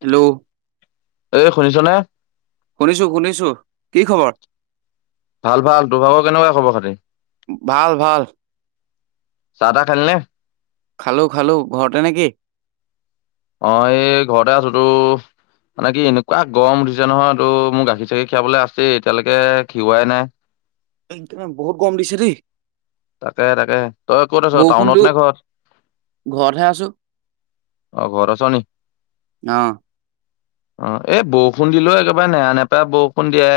Hello, এ শুনিছ নে? শুনিছো - শুনিছো কি খবৰ? ভাল - ভাল তোৰভাগৰ কেনেকুৱা খবৰ খাতি। ভাল ভাল চাহ তাহ খেলনে? খালো - খালো ঘৰতে নেকি। অ, এই ঘৰতে আছো তো মানে কি এনেকুৱা গৰম উঠিছে নহয় এইটো মোৰ গাখীৰ চাখীৰ খীৰাাবলৈ আছে এতিয়ালৈকে খিওৱাই নাই বহুত গম দিছে দ তাকে - তাকে তই ক'ত আছ টাউনত নে ঘৰত ঘৰতহে আছো অ, ঘৰ চনি অ অ, এই বৰষুণ দিলে একেবাৰে নেৰা নেপেৰা বৰষুণ দিয়ে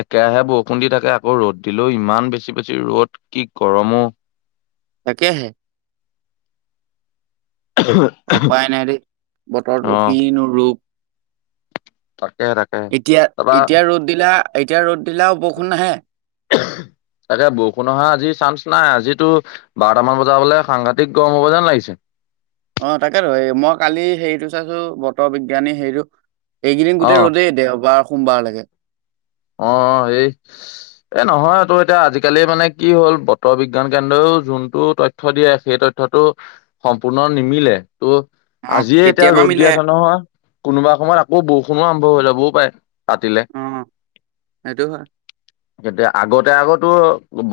একেৰাহে বৰষুণ দি থাকে। আকৌ ৰ'দ দিলো ইমান বেছি বেছি ৰ'দ কি গৰমো। তাকে হে উপায় নাই দেই বতৰটো অ' কিনো ৰূপ তাকে তাকে। এতিয়া তাৰপা এতিয়া ৰ'দ দিলা এতিয়া ৰ'দ দিলা বৰষুণ আহে। তাকে বৰষুণ অহা আজিৰ চান্স নাই আজিতো বাৰটামান বজা হলে সাংঘাটতিক গৰম হব যেন লাগিছে। অ, তাকেতো মই কালি হেৰিটো চাইছো বতৰ বিজ্ঞানী হেৰিটো এইকেইদিন অ' গোটেই ৰ'দেই দেওবাৰ সোমবাৰলৈকে অ এই এ নহয় তটো এতিয়া আজিকালি মানে কি হ'ল বতৰ বিজ্ঞান কেন্দ্ৰও যোনটো তথ্য দিয়ে সেই তথ্যটো সম্পূৰ্ণ নিমিলে ত' অ আজিয়ে এতিয়া কেতিয়াবা ৰ'দ দি মিলে আছ নহয় কোনোবা সময়ত আকৌ বৰষুণো আৰম্ভ হৈ ল'বও পাৰে ৰাতিলে এটো হ এতিয়া আগতে আগতো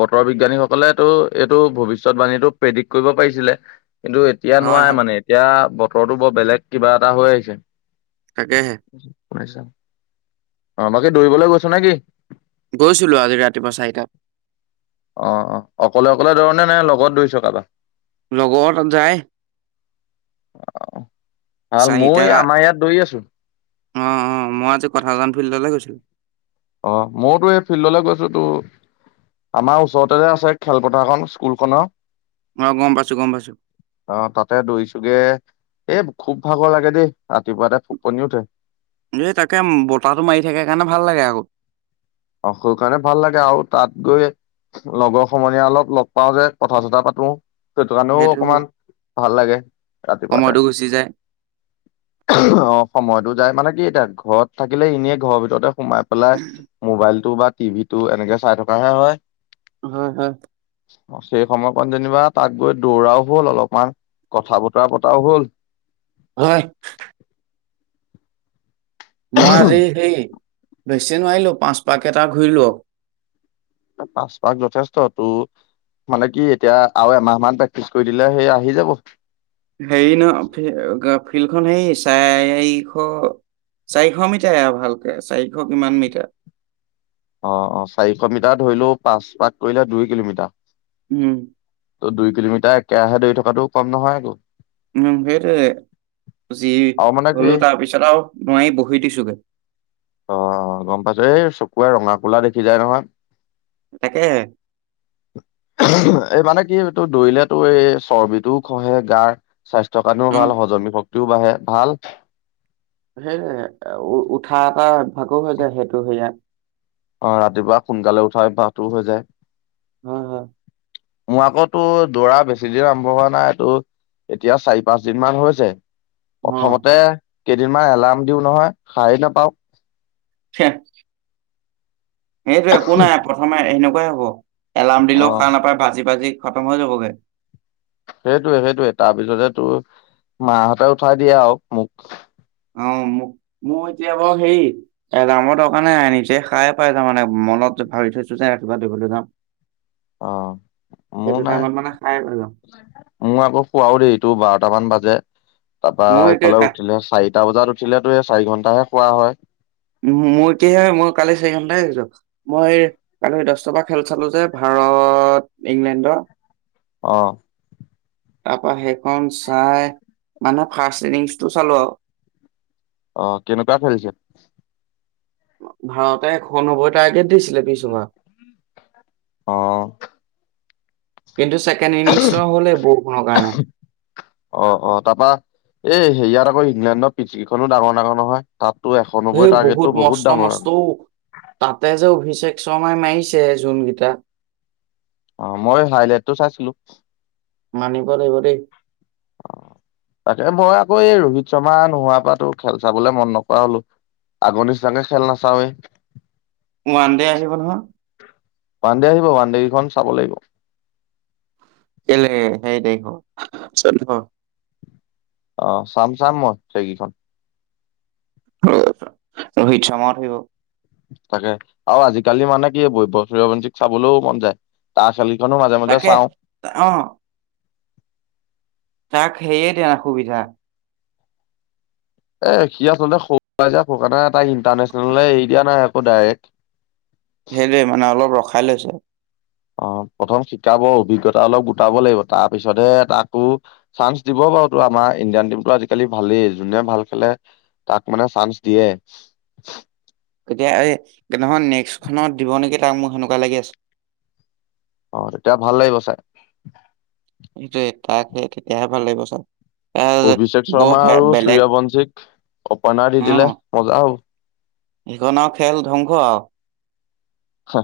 বতৰ বিজ্ঞানী সকলে তো এইটো ভৱিষ্যতবাণীটো প্ৰেডিক্ট কৰিব পাৰিছিলে কিন্তু এতিয়া হয় নোৱাই হয় মানে এতিয়া বতৰটোো বৰ বেলেগ কিবা এটা হৈ আহিছে কাকাকে হে শুছ অ বাকী দৌৰিবলৈ গৈছ নে কিি গৈছিলো আজি ৰাতিপুৱা চাৰিটাত অ অ অকলে অকলে ধৰণে নাই লগত ধৰিছকাাবটা লগত যায় অ ভাল মই চাৰিটা আমাৰ ইয়াত দৌৰি আছো অ অ মই আজি কথাাজান ফিল্ডলৈ গৈছিলো অ মইতো এই ফিল্ডলৈ গৈছো তো আমাৰ ওচৰতে যে আছে খেলপথাৰখন স্কুল খনৰ অ', গম পাইছোঁ, গম পাইছোঁ। অ তাতে দৰিছোোগে এ খুব ভাগৰ লাগে দেই ৰাতিপুৱা এটা ফুবপনি উঠে এই তাকে বতাহটো মাৰি থাকে কাৰণে ভাল লাগে আকৌ অ স কাৰণে ভাল লাগে আৰু তাত গৈ লগৰ সমনীয়া অলপ লগ পাও যে কথা চথা পাতো সেইটো কাৰণেও অকমান ভাল লাগে ৰাতিপুৱাতে সময়টো গুচি যায়। অ সময়টোোত যায় মানে কি এতিয়া ঘৰত থাকিলে এনেই ঘৰৰ ভিতৰতে সোমাই পেলাই মোবাইলতটো বা টিভিটো এনেকে চাই থকাাহে হয় হয় হয় অ সেই সময়কণ যেনিবা তাত গৈ দৌৰাও হ'ল অলপমান কথা বতৰা পতাও হ'ল হয় মই আজি হেই ভেকচিন মাৰিলোঁ পাঁচপাক কেইটা ঘূৰিলো পচপাস যথেষ্ট তটো মানে কি এতিয়া আৰু এমাহ মান প্ৰেক্টিচ কৰি দিলে সেই আহি যাব হেৰি ন ফিল্ডখন হে চাৰিশ চাৰিশ মিটাৰয়া ভালকে চাৰিশ কিমান মিটাৰ অ অ চাৰিশ মিটাৰ ধৰি লও পাঁচ পাক কৰিলে দুই কিলোমিটাৰ উম ত' দুই কিলোমিটাৰ একেৰাহে দৰি থকাাতটো কম নহয় আৌ উম সেইটোৱে যি আৰু মানে কি হলো তাৰপিছত আৰু নোৱাৰি বহি দিছোোগে অ গম পাইছো এই চকুৱে ৰঙা কোলা দেখি যায় নহয় তাকে এই মানে কি এই তটো দৌৰিলে তো এই চৰ্বিটোও খহে গাৰ স্বাস্থ্য কাৰণেও ভাল অ'। হজমী শক্ত টউব আহে ভাল সেই উ উঠা এটা ভাগো হৈ যায় সেইটো সেয়াাত অ ৰাতিপুৱা সোনকালে উঠাই ভাহটো হৈ যায় হয় হয় মোৰ আকৌ তো দৌৰা বেছি দিন আৰম্ভ হোৱা নাই তটো এতিয়া চাৰি পাঁচ দিন মান হৈছে অ প্ৰথমতে কেইদিনমান এলাৰ্ম দিও নহয় শাৰি নাপাও হে সেইটো একো নাই প্ৰথমে এনেকুৱাই হ'ব, এলাৰ্ম অ দিলেও সাৰ নাপায় বাজি বাজি খতম হৈ যাবগে। সেইটোয়ে সেইটোয়ে তাৰপিছতে তোৰ মাহঁতে উঠাই দিয়ে আৰু মোক। অ', মোক মোৰ এতিয়া বাৰু হেৰি এৰ্লামৰ দৰকাৰ নাই নিজে সাৰ পাই যাওঁ তাৰমানে মনতো ভাৱৰি থৈছো যাই ৰাতিপুৱা দৌৰিবলৈ যাওঁ। অ', মোৰ নাই। টাইমত মানে সাৰে পাই যাম। মই আকৌ শুৱাও দেৰি তোৰ বাৰটামান বাজে। তাৰপা মোৰ এতিয়া এইফালে কা উঠিলে চাৰিটা বজাত উঠিলেতো এই চাৰি ঘন্টাহে শুৱা হয়। মোৰ কি হয় মই কালি চাৰি ঘন্টাই শুইছো মই কালি দশটা পৰা খেল চালো যে ভাৰত। ভৰত ইংলেণ্ডৰ। অ'। তাৰপা সেইখন চাই মানে ফাৰ্ষ্ট ইনিংছটো চালো আৰু অ', কেনেকোৱা খেলিছে। ভাৰতে এশ নব্বৈ টাৰ্গেট দিছিলে বিশ অভাৰত। অ'। কিন্তু ছেকেণ্ড ইনিংছ নহ'লে বৰষুণৰ কাৰণে অ', অ', তাৰপা এই সেয়াত আকৌ ইংলেণ্ডৰ পিছ কেইখনো ডাঙৰ ডাঙৰ নহয়। তাততো এশ নব্বৈ সেই টাৰ্গেটটো বহুত মস্ত ডাঙৰ মস্তও তাতে যে উভিছে এক চয় মাৰিছে যোনকেইটা অ', মই হাইলোইটটো চাইছিলো। মানিব লাগিব দেই। তাকে মই আকৌ এই ৰোহিত শৰ্মা নোহোৱাৰ পৰাতো খেল চাবলে মন নকৰা হলো। আগৰ নিচিনাকে খেল নাচাওৱে। ওৱান ডে আহিব নহয়। ওৱানডে আহিব ওৱানডে কেইখন চাব লাগিব। কেলে সেই নাই হ চ [unintelligible] অ', চাম চাম মই সেই গিখন। ৰোহিত শৰ্মাহঁত আহিব তাকে আৰু আজিকালি মানে কি বৈভৱ সূৰ্যবংশিকো চাবলৈ মন যায় তাঁ ছালি মাজে মাজে তাকে চাওঁ অ তাক সেয়ে দিয়া নাই সুবিধা এ সি আচলতে খ ফুকানা এ তাই ইণ্টাৰনেচনেল এৰি দিয়া নাই আকৌ ডাইৰেক্ট সেইটোৱে মানে অলপ ৰখাই লৈছে। অ', প্ৰথম শিকাব অভিজ্ঞতা অলপ গোটাব লাগিব তাৰ পিছতহে তাকো চান্স দিব অ', টো আমাৰ ইণ্ডিয়ান টিমতটো আজিকালি ভালেই যোনে ভাল খেলে তাক মানে চান্স দিয়ে। [inaudible] এতিয়া এই নহয় নেক্সটখনত দিব নেকি তাক মোক হেনেকুৱা লাগি আছে। অ', তেতিয়া ভাল লাগিব চাই। সটোয় তাকে তেতিয়াহে ভাল লাগিব চও অভিষেক শৰ্মা আৰু সূৰ্যবংশীক অপেনাৰ দি দিলে মজা হ'ব। ই খন ৰ খেল ধ্বংস আৰু। হে।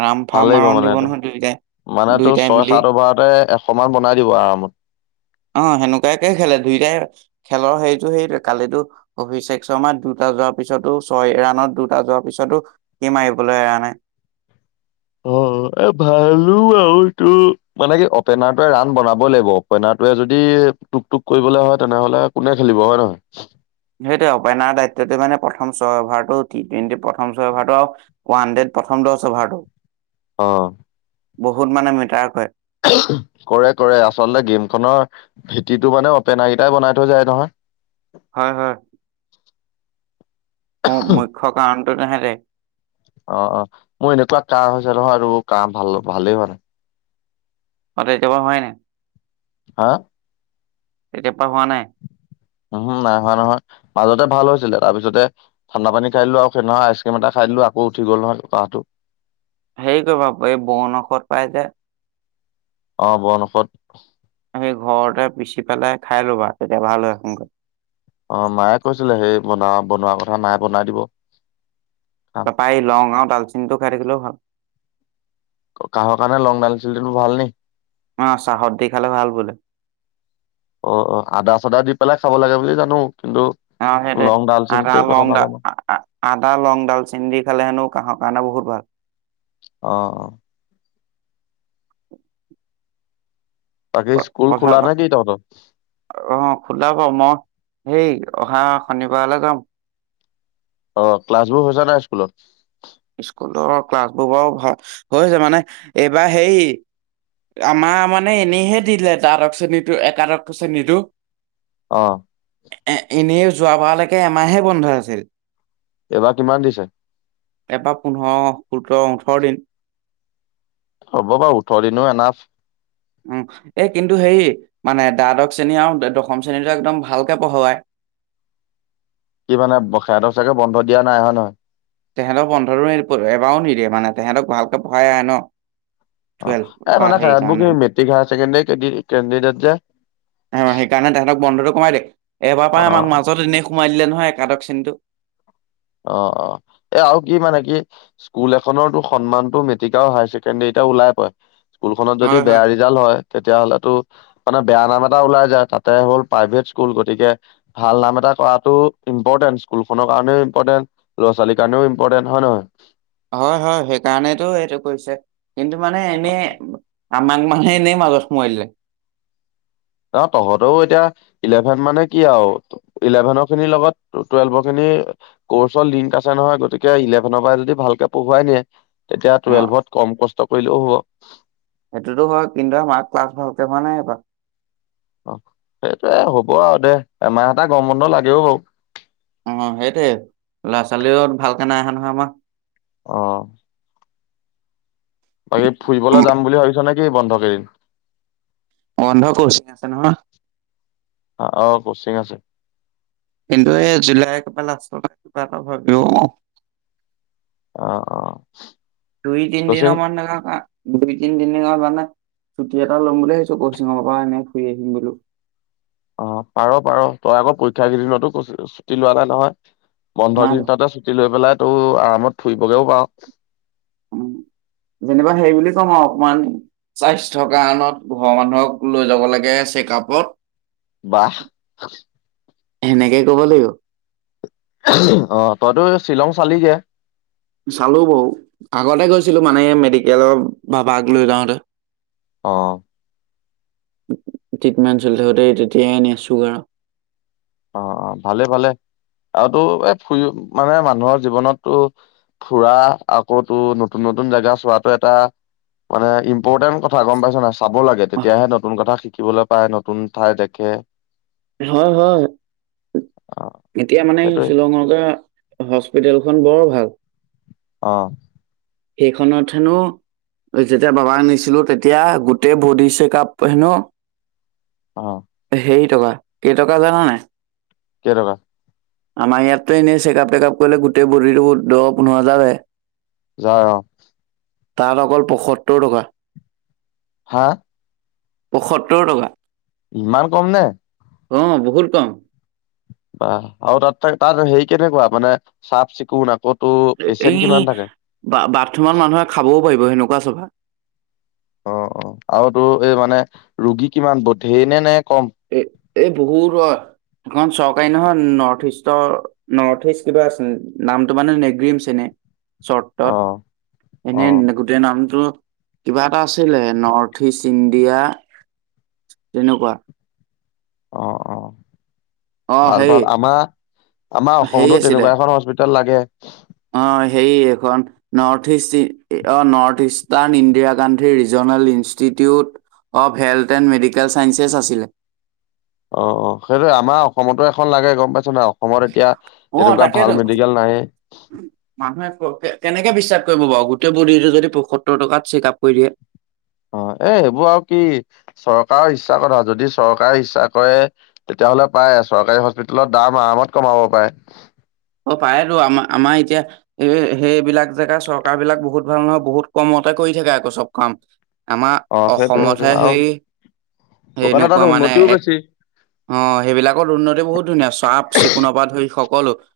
ৰামফা ভাল লাগিব মাৰণ মানে দিব এইটো নহয় দুইটাই মানে তোৰ দুইটাই ছয় মিলি সাত অভাৰতে সমান বনাই দিব আৰামত । অ', হেনেকুৱাকে খেলে দুইটাই খেলৰ হেৰিতটো সেই কালিতো অভিশেষ শৰ্মা দুটা যোৱাৰ পিছতো ছয় ৰানত দুটা যোৱাৰ পিছতো সি মাৰিবলৈ এৰা নাই। উ। ভালো আৰু এইটো মানে কি অপেনাৰটোৱে ৰান বনাবই লাগিব অপেনাৰটোৱে যদি টুক টুক কৰিবলে হয় তেনেহ'লে কোনে খেলিব হয় নহয়। সেইটোৱে অপেনাৰ দায়িত্বটো মানে প্ৰথম ছয় অভাৰটো টি টুৱেণ্টি প্ৰথম ছয় অভাৰটো আৰু ৱান হাণ্ড্ৰেড প্ৰথম টচ অ'ভাৰটো অ', বহুত মানে মিটাৰকয় কৰে, কৰে আচলতে গেমখনৰ ভেটিটো মানে অপেনা কেইটাই বনাই থৈ যায় নহয় হয়, হয় মোৰ মুখ্য কাৰণটো তেহেঁতে [inaudible] অ', অ', মোৰ এনেকুৱা কাহ হৈছে নহয় আৰু কাহ ভাল ভালেই হোৱা নাই অটাই জাবা হয় ন [inaudible] হা এতিয়া উহো নাইহোৱা নহয় মাজতে ভাল হৈছিলে তাৰপিছতে ঠাণ্ডা পানী খাই দিলো আৰু সেইদিনা আইচক্ৰীম এটা খাই দিলো আকৌ উঠি গল নহয় কাহটো হেৰী কৰি বা এই বনঔষধ পাই যে অ', বন ঔষধ সেই ঘৰতে ই পিচি পেলাই খাই ল'বা, তেতিয়া ভাল হয় সোনকালে অ', মায়ে কৈছিলে সেই বন বনোৱা কথা নাই বনাই দিব খাম তা পা লং আৰু ডালচিনটো খাই থাকিলেও ভাল কাহৰ কাৰণে লং ডাল চেনি টো ভাল নি অ চাহত দি খালে ভাল বোলে অ', অ', আদা চাদা দি পেলাই খাব লাগে বুলি জানো কিন্তু অ', সেইটোৱে লং আদা, ডালচেনিটো কথা লং, নাজানো আদা লং ডাল চেনি দি খালে হেনো কাহৰ কাৰণে বহুত ভাল অহ, অহ ক বাকী স্কুল কথা খোলা ক নে কি তহঁতৰ অ খোল ক মই [unintelligible] সেই অহা শনিবাৰলৈ যাম অ', ক্লাছ বোৰ হৈছো নাই স্কুলত স্কুলৰ ক্লাছবোৰ বাৰু ভাল হৈছে মানে এইবাৰ হেই আমাৰ মানে এনেইহে দিলে তাৰক শ্ৰেণীটো একাদশ শ্ৰেণীটো অ', এ, এনেই যোৱাবাৰলৈকে এমাহে বন্ধ আছিল এইবাৰ কিমান দিছে এবাৰ পোন্ধৰ সোতৰ ওঠৰ দিন হ'ব ভ উঠলি ন এ নফ উম এ কিন্তু হেৰি মানে দ্বাদশ শ্ৰেণী আৰু দশম শ্ৰেণীটো একদম ভালকে পঢ়োৱায় [inaudible] কি মানে ব খে দচাকে বন্ধ দিয়া নাই হয় নে নহয় তেহেঁতক পোন্ধৰ মিনিট এবাৰও নিদিয়ে মানে তেহেঁতক ভালকে পঢ়াই আহে ন টুৱেলভ অ', এ বা মানেৰ সেইকাৰণে কি মেট্ৰিক হায়কণ্ডডট যে [unintelligible] সেইকাৰণে তাহাঁতক বন্ধটো কমাই দেক এবাৰ অ পাই আমাক মাজত এনে সোমাই দিলে নহয় একাদশ শ্ৰেণীটো অ', অ', এ আৰু কি মানে কি স্কুল এখনৰতো সন্মানতটো মেট্ৰিকও হায়াৰ ছেকেণ্ডৰীত এয়া ওলাই পয় স্কুলখনত যদি হয়, হয়। বেয়া ৰিজাল্ট হয় তেতিয়াাহলেতো মানে বেয়া নাম এটা ওলাই যায় তাতে হ'ল প্ৰাইভেট স্কুল গতিকে ভাল নাম এটা কৰা ইম্পৰ্টেন্ট স্কুলখনৰ কাৰণনেও ইম্পৰ্টেন্ট ল'ৰা ছালীৰ কাৰণনেও ইম্পৰ্টেন্ট হয় নহয় হয়, হয় সেইকাৰণেতটো এইটো কৰিছে কিন্তু মানে এনেই আমাক মানে এনে আস ম আহে [unintelligible] ন তহঁতেও এতিয়া ইলেভেন মানে কি আৰু ইলেভেনৰ খিনিৰ লগত টুৱেলভৰ খিনি কোৰ্চ লিংক আছে নহয় গতিকে ইলেভেনৰ পৰা যদি পঢ়ায় নিয়ে তেতিয়া অ' টুৱেলভত কম কষ্ট কৰিলেও হ'ব সেইটোতো হয় কিন্তু আমাৰ ক্লাছ ভালকে হোৱা নাই এবাৰ অ', সেইটোয়ে হব আৰু দে এমাহ এটা গৰম বন্ধ লাগেও বাৰু অ', সেইটে ল'ৰা ছোৱালীও ভালকে নাই অহা নহয় আমাৰ অ বাকী ফুৰিবলৈ যাম বুলি ভাবিছ নে কি বন্ধ কেইদিন অন্ধ কচি আছে নহয় অ অ কচিং আছে কিন্তু এই জুলাই কিবা লাষ্টৰ কিবা এটা ভাবো অ অ দুই কচিং তিনিদিনৰ মানে ক দুই তিনি দিন কাৰ মানে ছুটি এটা ল'ম বুলি ভাবছো কচিঙৰ পৰা এনেই ফুৰি আহিম বোলো অ পাৰ পাৰ তই আকৌ পৰীক্ষা কেইদিনতো ছুটি লোৱা নাই নহয় বন্ধৰ নাই লোৱা। দিনতে ছুটি লৈ পেলাই তটো আৰামত ফুৰিবগৈও পাৰও উ যেনিবা হে বুলি কম আৰু অকমান স্বাস্থ্যৰ কাৰণত ঘৰৰ মানুহক লৈ যাব লাগে চেকআপত বাহ সেনেকে কব লাগিব অ তইতো শ্বিলং চালি যেে চালো বৌ আগতে গৈছিলো মানে মেডিকেলৰ বাবাক লৈ যাওঁতে অ ট্ৰিটমেণ্ট চলি থাকোঁতে তেতিয়াইনেিয় ছুগাৰ অ অ ভালে ভালে আৰুো এই ফুৰি মানে মানুহৰ জীৱনতটো ফুৰা আকৌ তো নতুন নতুন জেগা চোৱাটো এটা মানে ইম্পৰ্টেণ্ট কথা গম পাইছ না চাব লাগে অহ, তেতিয়াহে নতুন কথা শিকিবলৈ পায় নতুন ঠাই দেখে হয় হয় অ এতিয়া মানে সেইটোৱে শ্বিলঙতে হস্পিিতেলখন বৰ ভাল অ সেইখনত হেনো যেতিয়া বাবাক নিছিলো তেতিয়া গোটেই বডি চেক আপ হেনো অ সেই টকা কেইটকা জানানে কেকাা আমাৰ ইয়াত এনেই চেকআপ টেকআপ কৰিলে গোটেই বৰিটো দ পোন্ধৰ যাৰ হয় য অ তাত অকল পঁয়সত্তৰ টকা হা পঁয়সত্তৰ টকা ইমান কম নে অ বহুত কম বাহ আৰু তাত তাত হেৰি কেনেকুৱা মানে চাফ চিকুণ আকত এই বা বাথৰুমত মানুহে খাবও পাৰিব সেনেকুৱা চভা অ অ আৰু তো এই মানে ৰোগী কিমান বধেই নে নে কম এ এই বহুত এখন চখ নহয় নৰ্থ ইষ্টৰ নৰ্থ ইষ্ট কিবা আছে নামটো মানে নেগম চনে চৰ্তত অ অ এনে গোটেই নামটো কিবা এটা আছিলে নৰ্থ ইষ্ট ইণ্ডিয়া তেনেকুৱা অ অ অ ভাল হেৰি ভাল আমাৰ আমাৰ হেৰি অসমতো আছিলে তেনেকুৱা এখন হস্পিিতেল লাগে অ সে এখন নৰ্থ ইষ্ট অ north ইষ্টাৰণ Indira Gandhi regional institute of health and medical চাইসেছ আছিলে অ সেইটোে আমাৰ অসমতো এখন লাগে গম পাইছে ন অসমত এতিয়া অ তেনেকুৱা তাকেতো ভাল মেডিকেল নাহে মানুহে কেনেকে বিশ্বাস কৰিব বাৰু গোটেই বডিটো যদি পয়সত্তৰ টকাত চেক আপ কৰি দিয়ে অ এ সেইবোৰ আৰু কি চৰকাৰৰ ইচ্ছা কথা যদি চৰকাৰে ইচ্ছা কৰে তেতিয়াাহলে পায় চৰকাৰী হস্পিিতেলত দাম আৰামত কমাব পাৰে অ পায়তো আমাৰ আমাৰ এতিয়া এই সেইবিলাক জেগা চৰকাৰ বিলাক বহুত ভাল নহয় বহুত কম মতে কৰি থাকে আকৌ চব কাম আমাৰ অ সেইটোৱে অসমতহে সেইটোৱে আৰু সেই সেইকাৰণে তাত সেইনেকুৱা মানে উন্নতিও এক বেছি অ সেইবিলাকৰ উন্নতি বহুত ধুনীয়া চফ চিকুণৰ পৰাাত ধৰি হওক